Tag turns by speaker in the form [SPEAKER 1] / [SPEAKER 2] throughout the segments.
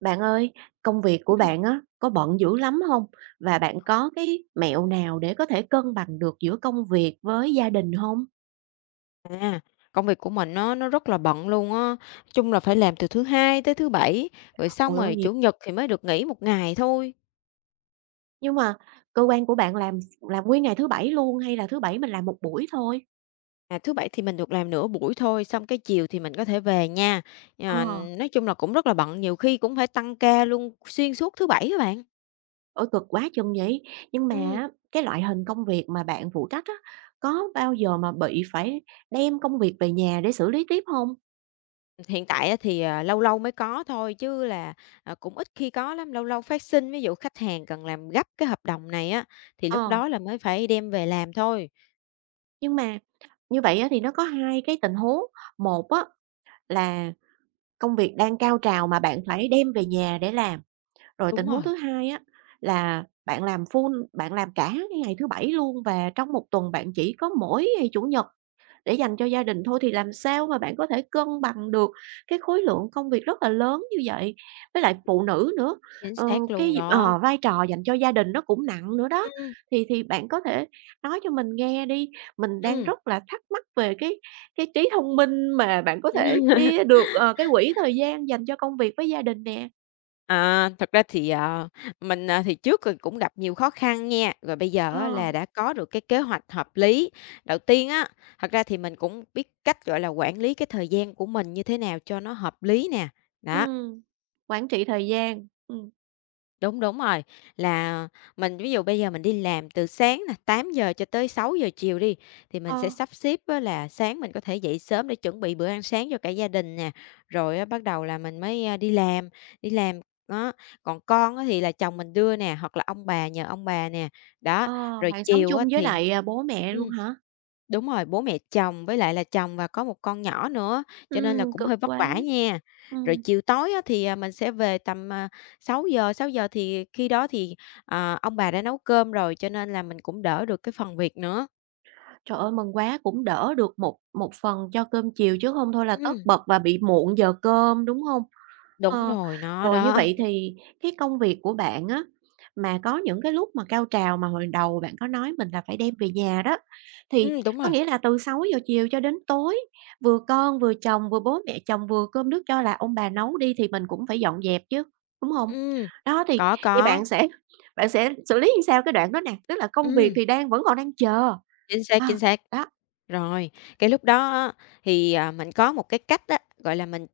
[SPEAKER 1] Bạn ơi, công việc của
[SPEAKER 2] Ừm.
[SPEAKER 1] bạn á, có bận dữ lắm không? Và bạn có cái mẹo nào để có thể cân bằng được giữa công việc với gia đình không?
[SPEAKER 2] À, Công việc của mình nó rất là bận luôn á, chung là phải làm từ thứ Hai tới thứ Bảy, rồi xong
[SPEAKER 1] Ôi ôi,
[SPEAKER 2] rồi
[SPEAKER 1] nhiều
[SPEAKER 2] Chủ nhật thì mới được nghỉ một ngày thôi.
[SPEAKER 1] nhưng mà cơ quan của bạn làm nguyên ngày thứ Bảy luôn hay là thứ Bảy mình làm một buổi thôi?
[SPEAKER 2] Thứ Bảy thì mình được làm nửa buổi thôi, xong cái chiều thì mình có thể về nha.
[SPEAKER 1] Ờ,
[SPEAKER 2] Ờ, nói chung là cũng rất là bận, nhiều khi cũng phải tăng ca luôn xuyên suốt thứ Bảy các bạn.
[SPEAKER 1] ôi, cực quá chừng vậy! Nhưng mà
[SPEAKER 2] Ừm,
[SPEAKER 1] á, cái loại hình công việc mà bạn phụ trách á, có bao giờ mà bị phải đem công việc về nhà để xử lý tiếp không?
[SPEAKER 2] Hiện tại á thì, lâu lâu mới có thôi chứ là, cũng ít khi có lắm, lâu lâu phát sinh, ví dụ khách hàng cần làm gấp cái hợp đồng này á, thì lúc
[SPEAKER 1] Ờ,
[SPEAKER 2] đó là mới phải đem về làm thôi.
[SPEAKER 1] nhưng mà như vậy á thì nó có hai cái tình huống, một á là công việc đang cao trào mà bạn phải đem về nhà để làm. Rồi tình
[SPEAKER 2] Đúng
[SPEAKER 1] huống
[SPEAKER 2] rồi,
[SPEAKER 1] thứ hai á, là bạn làm full bạn làm cả cái ngày thứ Bảy luôn và trong một tuần bạn chỉ có mỗi ngày Chủ nhật để dành cho gia đình thôi, thì làm sao mà bạn có thể cân bằng được cái khối lượng công việc rất là lớn như vậy? Với lại phụ nữ nữa,
[SPEAKER 2] chính
[SPEAKER 1] ờ,
[SPEAKER 2] xác luôn
[SPEAKER 1] cái
[SPEAKER 2] đó.
[SPEAKER 1] vai trò dành cho gia đình nó cũng nặng nữa đó.
[SPEAKER 2] Ừm,
[SPEAKER 1] Thì bạn có thể nói cho mình nghe đi, mình đang
[SPEAKER 2] ừm.
[SPEAKER 1] rất là thắc mắc về cái trí thông minh mà bạn có thể chia được, cái quỹ thời gian dành cho công việc với gia đình nè.
[SPEAKER 2] Thật ra thì, mình, thì trước cũng gặp nhiều khó khăn nha, rồi bây giờ á
[SPEAKER 1] Ờ.
[SPEAKER 2] là đã có được cái kế hoạch hợp lý. Đầu tiên á, thật ra thì mình cũng biết cách, gọi là, quản lý cái thời gian của mình như thế nào cho nó hợp lý nè, đó.
[SPEAKER 1] Ừm, quản trị thời gian.
[SPEAKER 2] Đúng, đúng rồi, là mình ví dụ bây giờ mình đi làm từ sáng là tám giờ cho tới sáu giờ chiều đi, thì mình sẽ
[SPEAKER 1] Ờ.
[SPEAKER 2] sắp xếp á là sáng mình có thể dậy sớm để chuẩn bị bữa ăn sáng cho cả gia đình nè, rồi á bắt đầu là mình mới, đi làm, đi làm, đó. Còn con á thì là chồng mình đưa nè, hoặc là ông bà nhờ ông bà nè, đó,
[SPEAKER 1] Ờ,
[SPEAKER 2] rồi
[SPEAKER 1] bạn sống
[SPEAKER 2] chiều á
[SPEAKER 1] chung với
[SPEAKER 2] thì
[SPEAKER 1] lại, bố mẹ luôn
[SPEAKER 2] ừm.
[SPEAKER 1] hả?
[SPEAKER 2] Đúng rồi, bố mẹ chồng với lại là chồng và có một con nhỏ nữa, cho nên là cũng
[SPEAKER 1] Cực
[SPEAKER 2] hơi vất
[SPEAKER 1] quá,
[SPEAKER 2] vả nha. Rồi
[SPEAKER 1] ừm.
[SPEAKER 2] chiều tối á thì, mình sẽ về tầm, sáu giờ thì khi đó thì, ông bà đã nấu cơm rồi, cho nên là mình cũng đỡ được cái phần việc nữa.
[SPEAKER 1] Trời ơi, mừng quá, cũng đỡ được một một phần cho cơm chiều chứ không thôi là tất
[SPEAKER 2] Ừm.
[SPEAKER 1] bật và bị muộn giờ cơm, đúng hông?
[SPEAKER 2] Đúng
[SPEAKER 1] Ờ,
[SPEAKER 2] rồi, nó
[SPEAKER 1] rồi như
[SPEAKER 2] đó.
[SPEAKER 1] vậy thì cái công việc của bạn á, mà có những cái lúc mà cao trào mà hồi đầu bạn có nói mình là phải đem về nhà đó, thì
[SPEAKER 2] Đúng
[SPEAKER 1] có
[SPEAKER 2] rồi.
[SPEAKER 1] nghĩa là từ 6 giờ chiều cho đến tối, vừa con, vừa chồng, vừa bố mẹ chồng, vừa cơm nước cho là ông bà nấu đi thì mình cũng phải dọn dẹp chứ, đúng hông?
[SPEAKER 2] Ừm,
[SPEAKER 1] Đó, thì
[SPEAKER 2] có,
[SPEAKER 1] thì bạn
[SPEAKER 2] có.
[SPEAKER 1] sẽ bạn sẽ xử lý sao cái đoạn đó nè? Tức là công việc
[SPEAKER 2] Ừm.
[SPEAKER 1] thì đang vẫn còn đang chờ.
[SPEAKER 2] Chính xác,
[SPEAKER 1] À,
[SPEAKER 2] chính xác.
[SPEAKER 1] đó.
[SPEAKER 2] Rồi, cái lúc đó á, thì, mình có một cái cách á, gọi là, mình,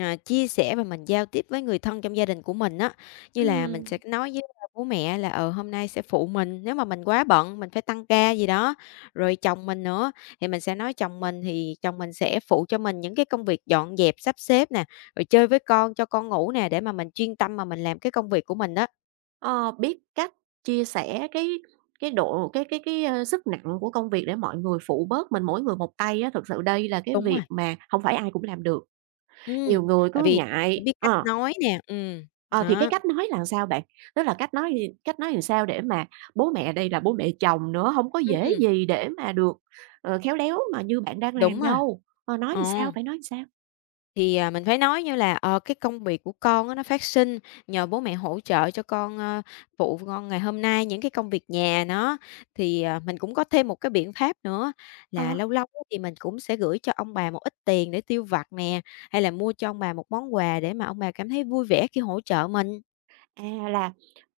[SPEAKER 2] chia sẻ và mình giao tiếp với người thân trong gia đình của mình á, như là mình sẽ
[SPEAKER 1] Ừm,
[SPEAKER 2] nói với, bố mẹ là, hôm nay sẽ phụ mình, nếu mà mình quá bận, mình phải tăng ca gì đó. Rồi chồng mình nữa, thì mình sẽ nói chồng mình thì chồng mình sẽ phụ cho mình những cái công việc dọn dẹp, sắp xếp nè, rồi chơi với con, cho con ngủ nè, để mà mình chuyên tâm mà mình làm cái công việc của mình đó.
[SPEAKER 1] ờ, biết cách chia sẻ cái độ cái, ơ, sức nặng của công việc để mọi người phụ bớt mình mỗi người một tay á, thực sự đây là cái
[SPEAKER 2] Đúng rồi,
[SPEAKER 1] việc mà không phải ai cũng làm được.
[SPEAKER 2] ừm,
[SPEAKER 1] Nhiều người
[SPEAKER 2] tại
[SPEAKER 1] cứ
[SPEAKER 2] vì phải
[SPEAKER 1] ngại
[SPEAKER 2] biết cách
[SPEAKER 1] ờ,
[SPEAKER 2] nói nè,
[SPEAKER 1] ờ, thì cái
[SPEAKER 2] đó,
[SPEAKER 1] cách nói là sao bạn? Tức là cách nói thì cách nói làm sao để mà bố mẹ đây là bố mẹ chồng nữa, không có dễ
[SPEAKER 2] ừm.
[SPEAKER 1] gì để mà được, khéo léo mà như bạn đang làm
[SPEAKER 2] Đúng rồi.
[SPEAKER 1] đâu. Ờ, nói thì sao?
[SPEAKER 2] Ồ,
[SPEAKER 1] Phải nói làm sao?
[SPEAKER 2] thì, mình phải nói như là, cái công việc của con á nó phát sinh, nhờ bố mẹ hỗ trợ cho con, phụ con ngày hôm nay những cái công việc nhà nó. Thì, mình cũng có thêm một cái biện pháp nữa là
[SPEAKER 1] Ờ.
[SPEAKER 2] lâu lâu á thì mình cũng sẽ gửi cho ông bà một ít tiền để tiêu vặt nè, hay là mua cho ông bà một món quà để mà ông bà cảm thấy vui vẻ khi hỗ trợ mình.
[SPEAKER 1] À, là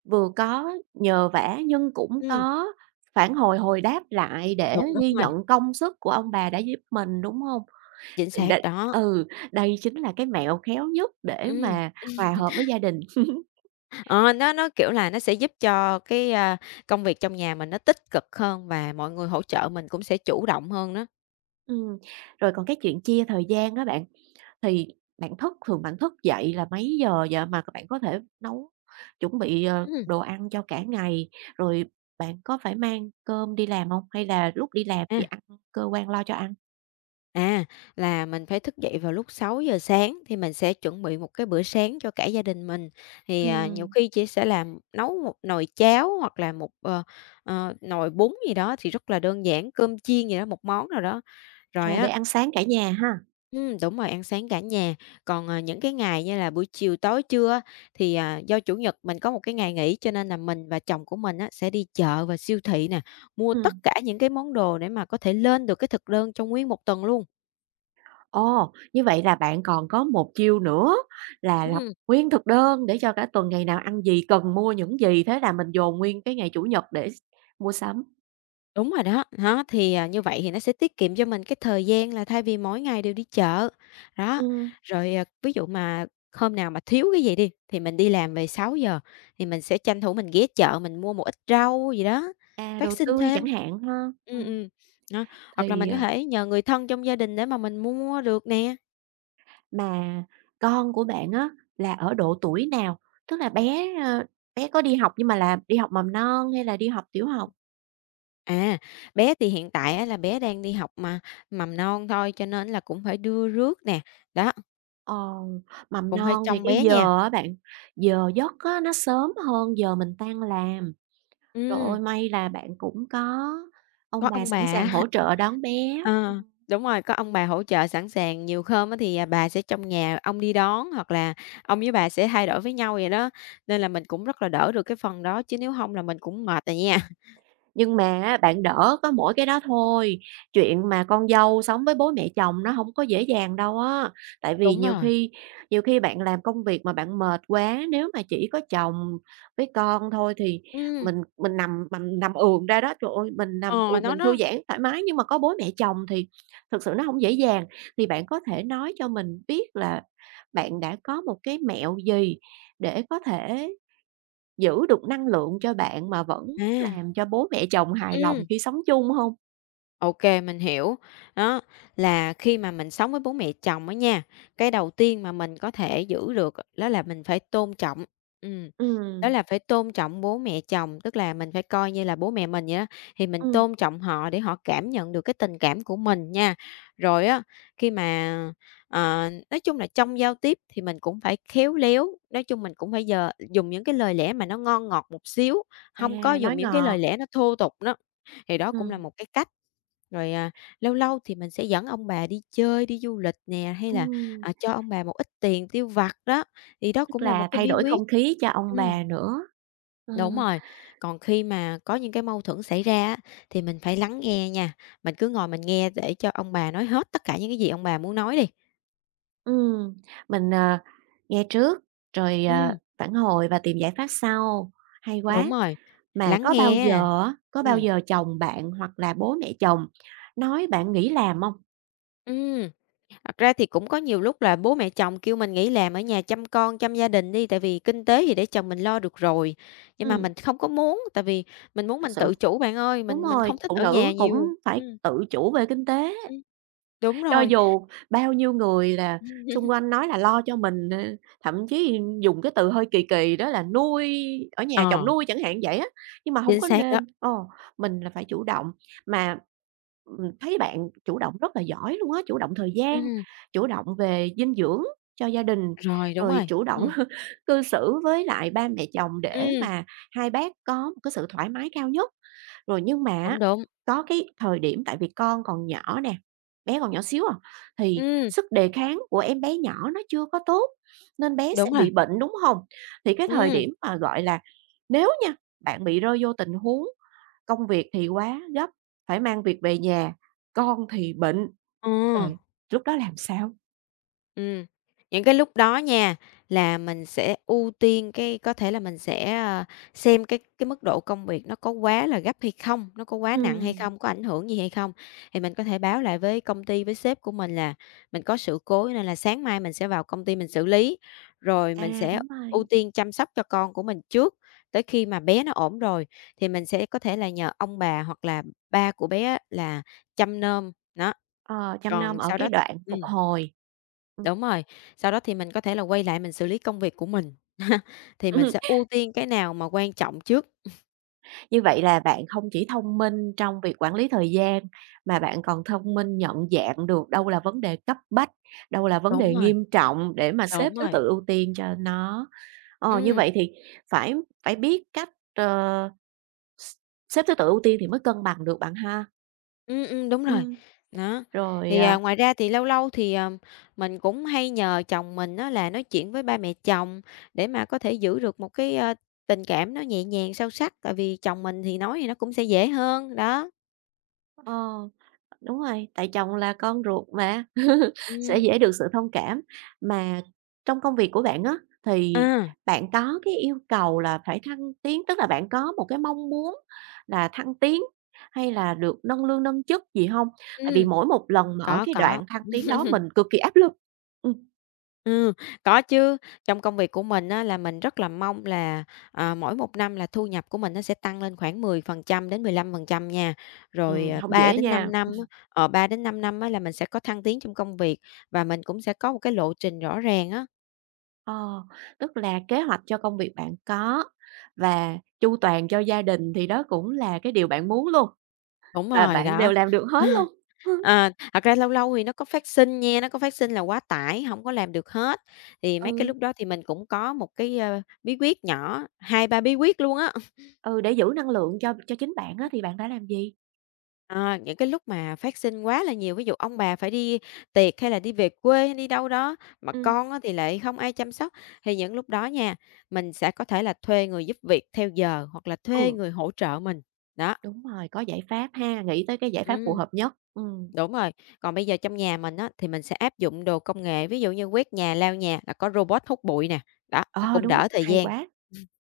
[SPEAKER 1] vừa có nhờ vả nhưng cũng
[SPEAKER 2] Ừm,
[SPEAKER 1] có phản hồi, hồi đáp lại để
[SPEAKER 2] đúng, đúng
[SPEAKER 1] ghi
[SPEAKER 2] rồi,
[SPEAKER 1] nhận công sức của ông bà đã giúp mình, đúng hông?
[SPEAKER 2] chính
[SPEAKER 1] Thì
[SPEAKER 2] xác
[SPEAKER 1] đây
[SPEAKER 2] đó,
[SPEAKER 1] ừ, đây chính là cái mẹo khéo nhất để
[SPEAKER 2] ừm.
[SPEAKER 1] mà hòa hợp với gia đình.
[SPEAKER 2] Ờ, nó, kiểu là, nó sẽ giúp cho cái, công việc trong nhà mình nó tích cực hơn và mọi người hỗ trợ mình cũng sẽ chủ động hơn đó.
[SPEAKER 1] Ừm, rồi còn cái chuyện chia thời gian á bạn, thì bạn thức thường bạn thức dậy là mấy giờ vậy mà bạn có thể nấu chuẩn bị,
[SPEAKER 2] Ừm.
[SPEAKER 1] đồ ăn cho cả ngày? Rồi bạn có phải mang cơm đi làm hông? Hay là lúc đi làm thì
[SPEAKER 2] A,
[SPEAKER 1] ăn cơ quan lo cho ăn?
[SPEAKER 2] à, là mình phải thức dậy vào lúc sáu giờ sáng thì mình sẽ chuẩn bị một cái bữa sáng cho cả gia đình mình. Thì, nhiều
[SPEAKER 1] Ừm.
[SPEAKER 2] khi chỉ sẽ làm nấu một nồi cháo hoặc là một, nồi bún gì đó thì rất là đơn giản, cơm chiên gì đó, một món nào đó. Rồi
[SPEAKER 1] À, để
[SPEAKER 2] á
[SPEAKER 1] ăn sáng cả nhà ha?
[SPEAKER 2] Đúng rồi, ăn sáng cả nhà. Còn, những cái ngày như là buổi chiều tối trưa á, thì, do Chủ nhật mình có một cái ngày nghỉ cho nên là mình và chồng của mình á, sẽ đi chợ và siêu thị nè, mua tất
[SPEAKER 1] Ừm.
[SPEAKER 2] cả những cái món đồ để mà có thể lên được cái thực đơn trong nguyên một tuần luôn.
[SPEAKER 1] Ồ, như vậy là bạn còn có một chiêu nữa là lập
[SPEAKER 2] Ừm.
[SPEAKER 1] nguyên thực đơn để cho cả tuần ngày nào ăn gì, cần mua những gì, thế là mình dồn nguyên cái ngày Chủ nhật để mua sắm.
[SPEAKER 2] Đúng rồi đó, đó, thì, như vậy thì nó sẽ tiết kiệm cho mình cái thời gian là thay vì mỗi ngày đều đi chợ. Đó,
[SPEAKER 1] Ừm,
[SPEAKER 2] rồi, ví dụ mà hôm nào mà thiếu cái gì đi, thì mình đi làm về sáu giờ thì mình sẽ tranh thủ mình ghé chợ mình mua một ít rau gì đó,
[SPEAKER 1] à,
[SPEAKER 2] phát
[SPEAKER 1] đồ
[SPEAKER 2] sinh
[SPEAKER 1] tươi chẳng
[SPEAKER 2] thêm.
[SPEAKER 1] hạn ha?
[SPEAKER 2] Ừm,
[SPEAKER 1] Ừm,
[SPEAKER 2] ừm, đó, hoặc là
[SPEAKER 1] thì,
[SPEAKER 2] mình có thể nhờ người thân trong gia đình để mà mình mua được nè.
[SPEAKER 1] mà con của bạn á là ở độ tuổi nào? Tức là bé có đi học nhưng mà là đi học mầm non hay là đi học tiểu học?
[SPEAKER 2] À, bé thì hiện tại á là bé đang đi học mà mầm non thôi cho nên là cũng phải đưa rước nè, đó,
[SPEAKER 1] Ờ, mầm
[SPEAKER 2] cũng phải
[SPEAKER 1] non thì
[SPEAKER 2] trông
[SPEAKER 1] cái
[SPEAKER 2] bé nha.
[SPEAKER 1] giờ á bạn, giờ giấc á nó sớm hơn giờ mình tan làm. Trời
[SPEAKER 2] Ừm.
[SPEAKER 1] ơi, may là bạn cũng có
[SPEAKER 2] Có
[SPEAKER 1] ông bà
[SPEAKER 2] ông bà
[SPEAKER 1] sẵn sàng
[SPEAKER 2] á,
[SPEAKER 1] hỗ trợ đón bé.
[SPEAKER 2] ờ,
[SPEAKER 1] Ừm.
[SPEAKER 2] đúng rồi, có ông bà hỗ trợ sẵn sàng, nhiều hôm á thì, bà sẽ trong nhà, ông đi đón hoặc là ông với bà sẽ thay đổi với nhau vậy đó, nên là mình cũng rất là đỡ được cái phần đó, chứ nếu không là mình cũng mệt rồi nha.
[SPEAKER 1] Nhưng mà á, bạn đỡ có mỗi cái đó thôi, chuyện mà con dâu sống với bố mẹ chồng nó hổng có dễ dàng đâu á. Tại vì
[SPEAKER 2] Đúng
[SPEAKER 1] nhiều
[SPEAKER 2] rồi,
[SPEAKER 1] khi nhiều khi bạn làm công việc mà bạn mệt quá, nếu mà chỉ có chồng với con thôi thì
[SPEAKER 2] ừm,
[SPEAKER 1] mình nằm ườn ra đó, trời ơi, mình nằm
[SPEAKER 2] ờ,
[SPEAKER 1] ườn
[SPEAKER 2] nó
[SPEAKER 1] mình thư
[SPEAKER 2] nó
[SPEAKER 1] giãn thoải mái, nhưng mà có bố mẹ chồng thì thực sự nó hổng dễ dàng. Thì bạn có thể nói cho mình biết là bạn đã có một cái mẹo gì để có thể giữ được năng lượng cho bạn mà vẫn
[SPEAKER 2] à,
[SPEAKER 1] làm cho bố mẹ chồng hài lòng
[SPEAKER 2] ừm.
[SPEAKER 1] khi sống chung hông?
[SPEAKER 2] OK, mình hiểu. Đó, là khi mà mình sống với bố mẹ chồng á nha, cái đầu tiên mà mình có thể giữ được đó là mình phải tôn trọng, ừm, đó
[SPEAKER 1] Ừm,
[SPEAKER 2] là phải tôn trọng bố mẹ chồng, tức là mình phải coi như là bố mẹ mình vậy đó, thì mình
[SPEAKER 1] ừm,
[SPEAKER 2] tôn trọng họ để họ cảm nhận được cái tình cảm của mình nha. Rồi á, khi mà, nói chung là trong giao tiếp thì mình cũng phải khéo léo, nói chung mình cũng phải giờ dùng những cái lời lẽ mà nó ngon ngọt một xíu,
[SPEAKER 1] à,
[SPEAKER 2] không có
[SPEAKER 1] nói
[SPEAKER 2] dùng những cái
[SPEAKER 1] ngọt,
[SPEAKER 2] lời lẽ nó thô tục đó, thì đó cũng
[SPEAKER 1] ừm,
[SPEAKER 2] là một cái cách. Rồi, lâu lâu thì mình sẽ dẫn ông bà đi chơi, đi du lịch nè, hay là,
[SPEAKER 1] ừm,
[SPEAKER 2] cho ông bà một ít tiền tiêu vặt đó, thì đó
[SPEAKER 1] tức
[SPEAKER 2] cũng là một
[SPEAKER 1] là
[SPEAKER 2] cái
[SPEAKER 1] thay
[SPEAKER 2] bí
[SPEAKER 1] đổi
[SPEAKER 2] quyết.
[SPEAKER 1] không khí cho ông
[SPEAKER 2] Ừm,
[SPEAKER 1] bà nữa. Ờ,
[SPEAKER 2] đúng rồi, còn khi mà có những cái mâu thuẫn xảy ra á, thì mình phải lắng nghe nha, mình cứ ngồi mình nghe để cho ông bà nói hết tất cả những cái gì ông bà muốn nói đi.
[SPEAKER 1] ừm, mình, nghe trước, rồi,
[SPEAKER 2] Ừm,
[SPEAKER 1] phản hồi và tìm giải pháp sau, hay quá.
[SPEAKER 2] đúng rồi,
[SPEAKER 1] Mà
[SPEAKER 2] lắng nghe á.
[SPEAKER 1] có bao
[SPEAKER 2] Ừm,
[SPEAKER 1] giờ chồng bạn hoặc là bố mẹ chồng nói bạn nghỉ làm hông?
[SPEAKER 2] Thật ra thì cũng có nhiều lúc là bố mẹ chồng kêu mình nghỉ làm ở nhà chăm con, chăm gia đình đi, tại vì kinh tế thì để chồng mình lo được rồi. Nhưng mà
[SPEAKER 1] Ừm,
[SPEAKER 2] mình không có muốn, tại vì mình muốn
[SPEAKER 1] thật
[SPEAKER 2] mình
[SPEAKER 1] sự
[SPEAKER 2] tự chủ bạn ơi,
[SPEAKER 1] đúng
[SPEAKER 2] mình
[SPEAKER 1] rồi,
[SPEAKER 2] không thích
[SPEAKER 1] phụ
[SPEAKER 2] ở nhà
[SPEAKER 1] nữ cũng
[SPEAKER 2] nhiều.
[SPEAKER 1] phải tự chủ về kinh tế,
[SPEAKER 2] Ừm, đúng
[SPEAKER 1] cho
[SPEAKER 2] rồi.
[SPEAKER 1] dù bao nhiêu người là xung quanh nói là lo cho mình, thậm chí dùng cái từ hơi kỳ kỳ đó là nuôi ở
[SPEAKER 2] Ờ,
[SPEAKER 1] nhà chồng nuôi chẳng hạn vậy á, nhưng mà hông
[SPEAKER 2] chính
[SPEAKER 1] có
[SPEAKER 2] xác đó.
[SPEAKER 1] nên. Ờ, mình là phải chủ động, mà, thấy bạn chủ động rất là giỏi luôn á, chủ động thời gian,
[SPEAKER 2] Ừm,
[SPEAKER 1] chủ động về dinh dưỡng cho gia đình, rồi
[SPEAKER 2] rồi.
[SPEAKER 1] chủ động cư xử với lại ba mẹ chồng để
[SPEAKER 2] Ừm,
[SPEAKER 1] mà hai bác có một cái sự thoải mái cao nhất. Rồi nhưng mà á,
[SPEAKER 2] đúng, đúng.
[SPEAKER 1] có cái thời điểm tại vì con còn nhỏ nè, bé còn nhỏ xíu à, thì
[SPEAKER 2] Ừm,
[SPEAKER 1] sức đề kháng của em bé nhỏ nó chưa có tốt, nên bé sẽ
[SPEAKER 2] đúng rồi.
[SPEAKER 1] bị bệnh, đúng không? Thì cái thời
[SPEAKER 2] Ừm,
[SPEAKER 1] điểm mà, gọi là, nếu nha, bạn bị rơi vô tình huống công việc thì quá gấp, phải mang việc về nhà, con thì bệnh,
[SPEAKER 2] ờ.
[SPEAKER 1] rồi lúc đó làm sao?
[SPEAKER 2] Ừm, những cái lúc đó nha, là mình sẽ ưu tiên cái có thể là mình sẽ, xem cái mức độ công việc nó có quá là gấp hay không, nó có quá nặng hay
[SPEAKER 1] Ừ,
[SPEAKER 2] không, có ảnh hưởng gì hay không. Thì mình có thể báo lại với công ty, với sếp của mình là mình có sự cố nên là sáng mai mình sẽ vào công ty mình xử lý, rồi mình
[SPEAKER 1] à,
[SPEAKER 2] sẽ
[SPEAKER 1] đúng
[SPEAKER 2] ưu
[SPEAKER 1] rồi,
[SPEAKER 2] tiên chăm sóc cho con của mình trước, tới khi mà bé nó ổn rồi thì mình sẽ có thể là nhờ ông bà hoặc là ba của bé á là chăm nom, nó
[SPEAKER 1] ờ, chăm nom
[SPEAKER 2] còn
[SPEAKER 1] ở
[SPEAKER 2] sau
[SPEAKER 1] cái
[SPEAKER 2] đó
[SPEAKER 1] đoạn phục
[SPEAKER 2] ừm.
[SPEAKER 1] hồi. Ừm.
[SPEAKER 2] Đúng rồi, sau đó thì mình có thể là quay lại mình xử lý công việc của mình, thì mình sẽ ưu tiên cái nào mà quan trọng trước.
[SPEAKER 1] Như vậy là bạn không chỉ thông minh trong việc quản lý thời gian, mà bạn còn thông minh nhận dạng được đâu là vấn đề cấp bách, đâu là vấn
[SPEAKER 2] Đúng
[SPEAKER 1] đề
[SPEAKER 2] rồi,
[SPEAKER 1] nghiêm trọng để mà xếp
[SPEAKER 2] đúng
[SPEAKER 1] thứ
[SPEAKER 2] rồi,
[SPEAKER 1] tự ưu tiên cho nó. Ờ, như
[SPEAKER 2] ừm,
[SPEAKER 1] vậy thì phải phải biết cách, ờ, x xếp thứ tự ưu tiên thì mới cân bằng được bạn ha.
[SPEAKER 2] đúng rồi.
[SPEAKER 1] Ừ
[SPEAKER 2] Đó,
[SPEAKER 1] rồi,
[SPEAKER 2] thì,
[SPEAKER 1] à
[SPEAKER 2] ngoài ra thì lâu lâu thì, mình cũng hay nhờ chồng mình á là nói chuyện với ba mẹ chồng để mà có thể giữ được một cái, tình cảm nó nhẹ nhàng, sâu sắc, tại vì chồng mình thì nói thì nó cũng sẽ dễ hơn, đó.
[SPEAKER 1] ờ. Đúng rồi, tại chồng là con ruột mà, sẽ
[SPEAKER 2] Ừm,
[SPEAKER 1] dễ được sự thông cảm. Mà trong công việc của bạn á, thì
[SPEAKER 2] à,
[SPEAKER 1] bạn có cái yêu cầu là phải thăng tiến, tức là bạn có một cái mong muốn là thăng tiến hay là được nâng lương, nâng chức gì không? Tại vì
[SPEAKER 2] ừm,
[SPEAKER 1] mỗi một lần mà ở
[SPEAKER 2] có,
[SPEAKER 1] cái
[SPEAKER 2] có.
[SPEAKER 1] đoạn thăng tiến đó mình cực kỳ áp lực. Ừm,
[SPEAKER 2] Ừ, có chứ. Trong công việc của mình á, là mình rất là mong là, mỗi một năm là thu nhập của mình nó sẽ tăng lên khoảng 10% đến 15% nha. Rồi,
[SPEAKER 1] hông
[SPEAKER 2] 3
[SPEAKER 1] dễ
[SPEAKER 2] đến
[SPEAKER 1] nha.
[SPEAKER 2] 5 năm á 3 đến 5 năm á là mình sẽ có thăng tiến trong công việc và mình cũng sẽ có một cái lộ trình rõ ràng á.
[SPEAKER 1] Ờ, tức là kế hoạch cho công việc bạn có và chu toàn cho gia đình thì đó cũng là cái điều bạn muốn luôn,
[SPEAKER 2] Đúng
[SPEAKER 1] và
[SPEAKER 2] rồi,
[SPEAKER 1] bạn
[SPEAKER 2] đó.
[SPEAKER 1] đều làm được hết luôn.
[SPEAKER 2] Ờ, thật ra lâu lâu thì nó có phát sinh nha, nó có phát sinh là quá tải, không có làm được hết. Thì mấy cái
[SPEAKER 1] Ừ,
[SPEAKER 2] lúc đó thì mình cũng có một cái, bí quyết nhỏ, hai ba bí quyết luôn á.
[SPEAKER 1] ừ, để giữ năng lượng cho chính bạn á thì bạn đã làm gì?
[SPEAKER 2] À, những cái lúc mà phát sinh quá là nhiều, ví dụ ông bà phải đi tiệc hay là đi về quê hay đi đâu đó, mà
[SPEAKER 1] Ừm,
[SPEAKER 2] con á thì lại không ai chăm sóc, thì những lúc đó nha, mình sẽ có thể là thuê người giúp việc theo giờ hoặc là thuê
[SPEAKER 1] ừ,
[SPEAKER 2] người hỗ trợ mình. Đó.
[SPEAKER 1] đúng rồi, có giải pháp ha, nghĩ tới cái giải pháp phù
[SPEAKER 2] Ừm.
[SPEAKER 1] hợp nhất. Ừ
[SPEAKER 2] Đúng rồi, còn bây giờ trong nhà mình á, thì mình sẽ áp dụng đồ công nghệ, ví dụ như quét nhà, lau nhà là có robot hút bụi nè, đó, nó
[SPEAKER 1] ờ,
[SPEAKER 2] cũng
[SPEAKER 1] đúng,
[SPEAKER 2] đỡ thời
[SPEAKER 1] hay
[SPEAKER 2] gian.
[SPEAKER 1] quá.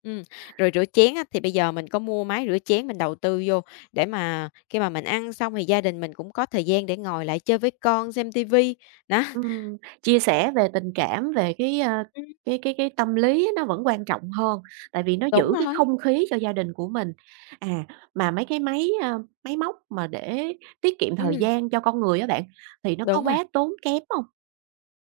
[SPEAKER 2] Ừm, rồi rửa chén á, thì bây giờ mình có mua máy rửa chén mình đầu tư vô để mà khi mà mình ăn xong thì gia đình mình cũng có thời gian để ngồi lại chơi với con, xem ti vi, đó.
[SPEAKER 1] Ừm, chia sẻ về tình cảm, về cái, a,
[SPEAKER 2] Ừm.
[SPEAKER 1] cái cái tâm lý á nó vẫn quan trọng hơn, tại vì nó
[SPEAKER 2] Đúng
[SPEAKER 1] giữ cái
[SPEAKER 2] rồi,
[SPEAKER 1] không khí cho gia đình của mình. À, mà mấy cái máy móc mà để tiết kiệm thời
[SPEAKER 2] ừm,
[SPEAKER 1] gian cho con người á bạn, thì nó có
[SPEAKER 2] đúng rồi.
[SPEAKER 1] quá tốn kém không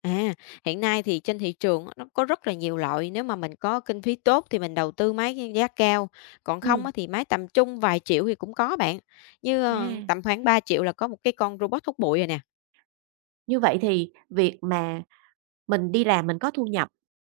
[SPEAKER 2] À, hiện nay thì trên thị trường á, nó có rất là nhiều loại, nếu mà mình có kinh phí tốt thì mình đầu tư máy giá cao, còn không
[SPEAKER 1] ừ
[SPEAKER 2] á thì máy tầm trung vài triệu thì cũng có bạn. Như,
[SPEAKER 1] à,
[SPEAKER 2] tầm khoảng 3 triệu là có một cái con robot hút bụi rồi nè.
[SPEAKER 1] như vậy thì việc mà mình đi làm mình có thu nhập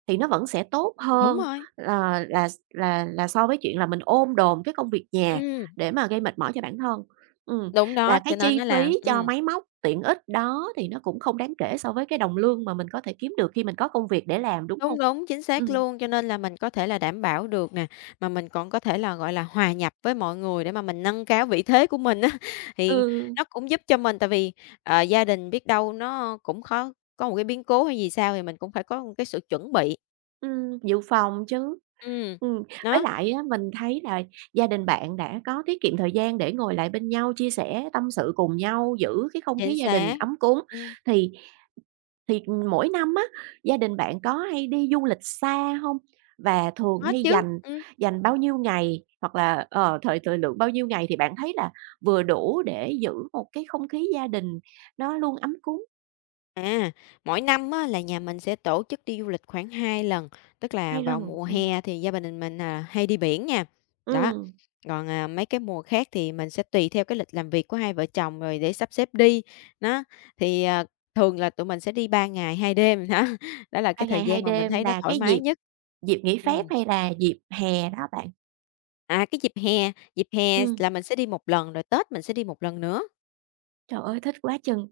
[SPEAKER 1] thì nó vẫn sẽ tốt
[SPEAKER 2] Đúng
[SPEAKER 1] hơn
[SPEAKER 2] rồi.
[SPEAKER 1] là so với chuyện là mình ôm đồm cái công việc nhà
[SPEAKER 2] Ừm,
[SPEAKER 1] để mà gây mệt mỏi cho bản thân. Ừm,
[SPEAKER 2] đúng đó,
[SPEAKER 1] và cái
[SPEAKER 2] cho nên
[SPEAKER 1] chi
[SPEAKER 2] nó là
[SPEAKER 1] phí cho
[SPEAKER 2] ừm.
[SPEAKER 1] máy móc tiện ích đó thì nó cũng không đáng kể so với cái đồng lương mà mình có thể kiếm được khi mình có công việc để làm, đúng không?
[SPEAKER 2] Đúng, đúng, chính
[SPEAKER 1] Ừm,
[SPEAKER 2] xác luôn, cho nên là mình có thể là đảm bảo được nè, mà mình còn có thể là, gọi là, hòa nhập với mọi người để mà mình nâng cao vị thế của mình á, thì
[SPEAKER 1] ừ,
[SPEAKER 2] nó cũng giúp cho mình tại vì, gia đình biết đâu nó cũng khó có một cái biến cố hay gì sao thì mình cũng phải có một cái sự chuẩn bị.
[SPEAKER 1] dự phòng chứ.
[SPEAKER 2] Ừm,
[SPEAKER 1] Ừm, với
[SPEAKER 2] đó,
[SPEAKER 1] lại á mình thấy là gia đình bạn đã có tiết kiệm thời gian để ngồi lại bên nhau, chia sẻ tâm sự cùng nhau, giữ cái không
[SPEAKER 2] chính
[SPEAKER 1] khí gia đình
[SPEAKER 2] xác.
[SPEAKER 1] ấm cúng,
[SPEAKER 2] Ừm,
[SPEAKER 1] thì Thì, mỗi năm á, gia đình bạn có hay đi du lịch xa hông? Và thường
[SPEAKER 2] có
[SPEAKER 1] hay
[SPEAKER 2] chứ,
[SPEAKER 1] dành
[SPEAKER 2] ừm.
[SPEAKER 1] dành bao nhiêu ngày hoặc là, ờ, thời thời lượng bao nhiêu ngày thì bạn thấy là vừa đủ để giữ một cái không khí gia đình nó luôn ấm cúng?
[SPEAKER 2] À, mỗi năm á, là nhà mình sẽ tổ chức đi du lịch khoảng 2 lần, tức là
[SPEAKER 1] 2 lần?
[SPEAKER 2] vào mùa hè thì gia đình mình à, hay đi biển nha. Đó.
[SPEAKER 1] Ừm,
[SPEAKER 2] Còn mấy cái mùa khác thì mình sẽ tùy theo cái lịch làm việc của hai vợ chồng rồi để sắp xếp đi. Đó. Thì thường là tụi mình sẽ đi 3 ngày 2 đêm đó. Đó là
[SPEAKER 1] 3
[SPEAKER 2] cái thời
[SPEAKER 1] ngày 2
[SPEAKER 2] gian mà mình
[SPEAKER 1] đêm
[SPEAKER 2] thấy nó
[SPEAKER 1] là
[SPEAKER 2] thoải
[SPEAKER 1] cái
[SPEAKER 2] mái
[SPEAKER 1] dịp
[SPEAKER 2] nhất.
[SPEAKER 1] dịp nghỉ phép
[SPEAKER 2] Ừ.
[SPEAKER 1] hay là dịp hè đó bạn?
[SPEAKER 2] À cái dịp hè
[SPEAKER 1] Ừm,
[SPEAKER 2] là mình sẽ đi một lần rồi Tết mình sẽ đi một lần nữa.
[SPEAKER 1] trời ơi, thích quá chừng!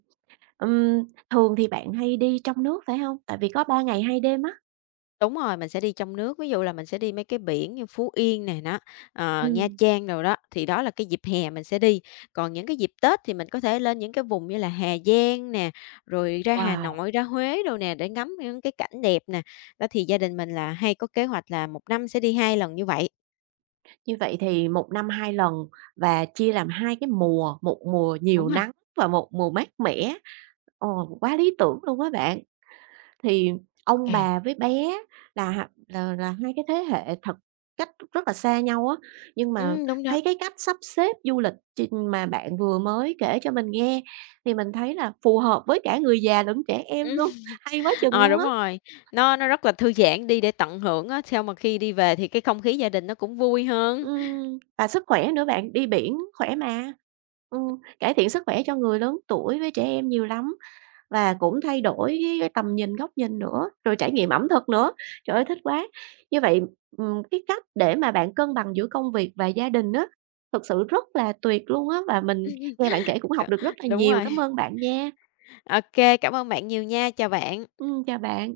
[SPEAKER 1] Thường thì bạn hay đi trong nước phải hông? Tại vì có 3 ngày 2 đêm á.
[SPEAKER 2] Đúng rồi, mình sẽ đi trong nước, ví dụ là mình sẽ đi mấy cái biển như Phú Yên nè, đó, ờ, Nha
[SPEAKER 1] Ừm,
[SPEAKER 2] Trang đồ đó, thì đó là cái dịp hè mình sẽ đi. Còn những cái dịp Tết thì mình có thể lên những cái vùng như là Hà Giang nè, rồi ra Hà
[SPEAKER 1] wow!
[SPEAKER 2] Nội, ra Huế đâu nè, để ngắm những cái cảnh đẹp nè. Đó, thì gia đình mình là hay có kế hoạch là một năm sẽ đi hai lần như vậy.
[SPEAKER 1] Như vậy thì một năm 2 lần và chia làm 2 cái mùa, một mùa
[SPEAKER 2] Đúng
[SPEAKER 1] nhiều
[SPEAKER 2] rồi,
[SPEAKER 1] nắng và một mùa mát mẻ. Ờ, quá lý tưởng luôn á bạn. Thì
[SPEAKER 2] ok
[SPEAKER 1] ông
[SPEAKER 2] kê.
[SPEAKER 1] bà với bé là là hai cái thế hệ thật cách rất là xa nhau á, nhưng mà
[SPEAKER 2] Đúng đó.
[SPEAKER 1] thấy cái cách sắp xếp du lịch mà bạn vừa mới kể cho mình nghe thì mình thấy là phù hợp với cả người già lẫn trẻ em
[SPEAKER 2] Ừm,
[SPEAKER 1] luôn, hay quá chừng
[SPEAKER 2] ờ,
[SPEAKER 1] luôn
[SPEAKER 2] đúng
[SPEAKER 1] á.
[SPEAKER 2] rồi, nó rất là thư giãn, đi để tận hưởng á, xong mà khi đi về thì cái không khí gia đình nó cũng vui hơn.
[SPEAKER 1] Và sức khỏe nữa bạn, đi biển khỏe mà. Cải thiện sức khỏe cho người lớn tuổi với trẻ em nhiều lắm và cũng thay đổi cái tầm nhìn, góc nhìn nữa, rồi trải nghiệm ẩm thực nữa. Trời ơi, thích quá! Như vậy, cái cách để mà bạn cân bằng giữa công việc và gia đình á, thực sự rất là tuyệt luôn á, và mình nghe bạn kể cũng học được rất là
[SPEAKER 2] Đúng
[SPEAKER 1] nhiều. Cảm
[SPEAKER 2] rồi.
[SPEAKER 1] ơn bạn nha.
[SPEAKER 2] OK, cảm ơn bạn nhiều nha. Chào bạn.
[SPEAKER 1] Chào bạn.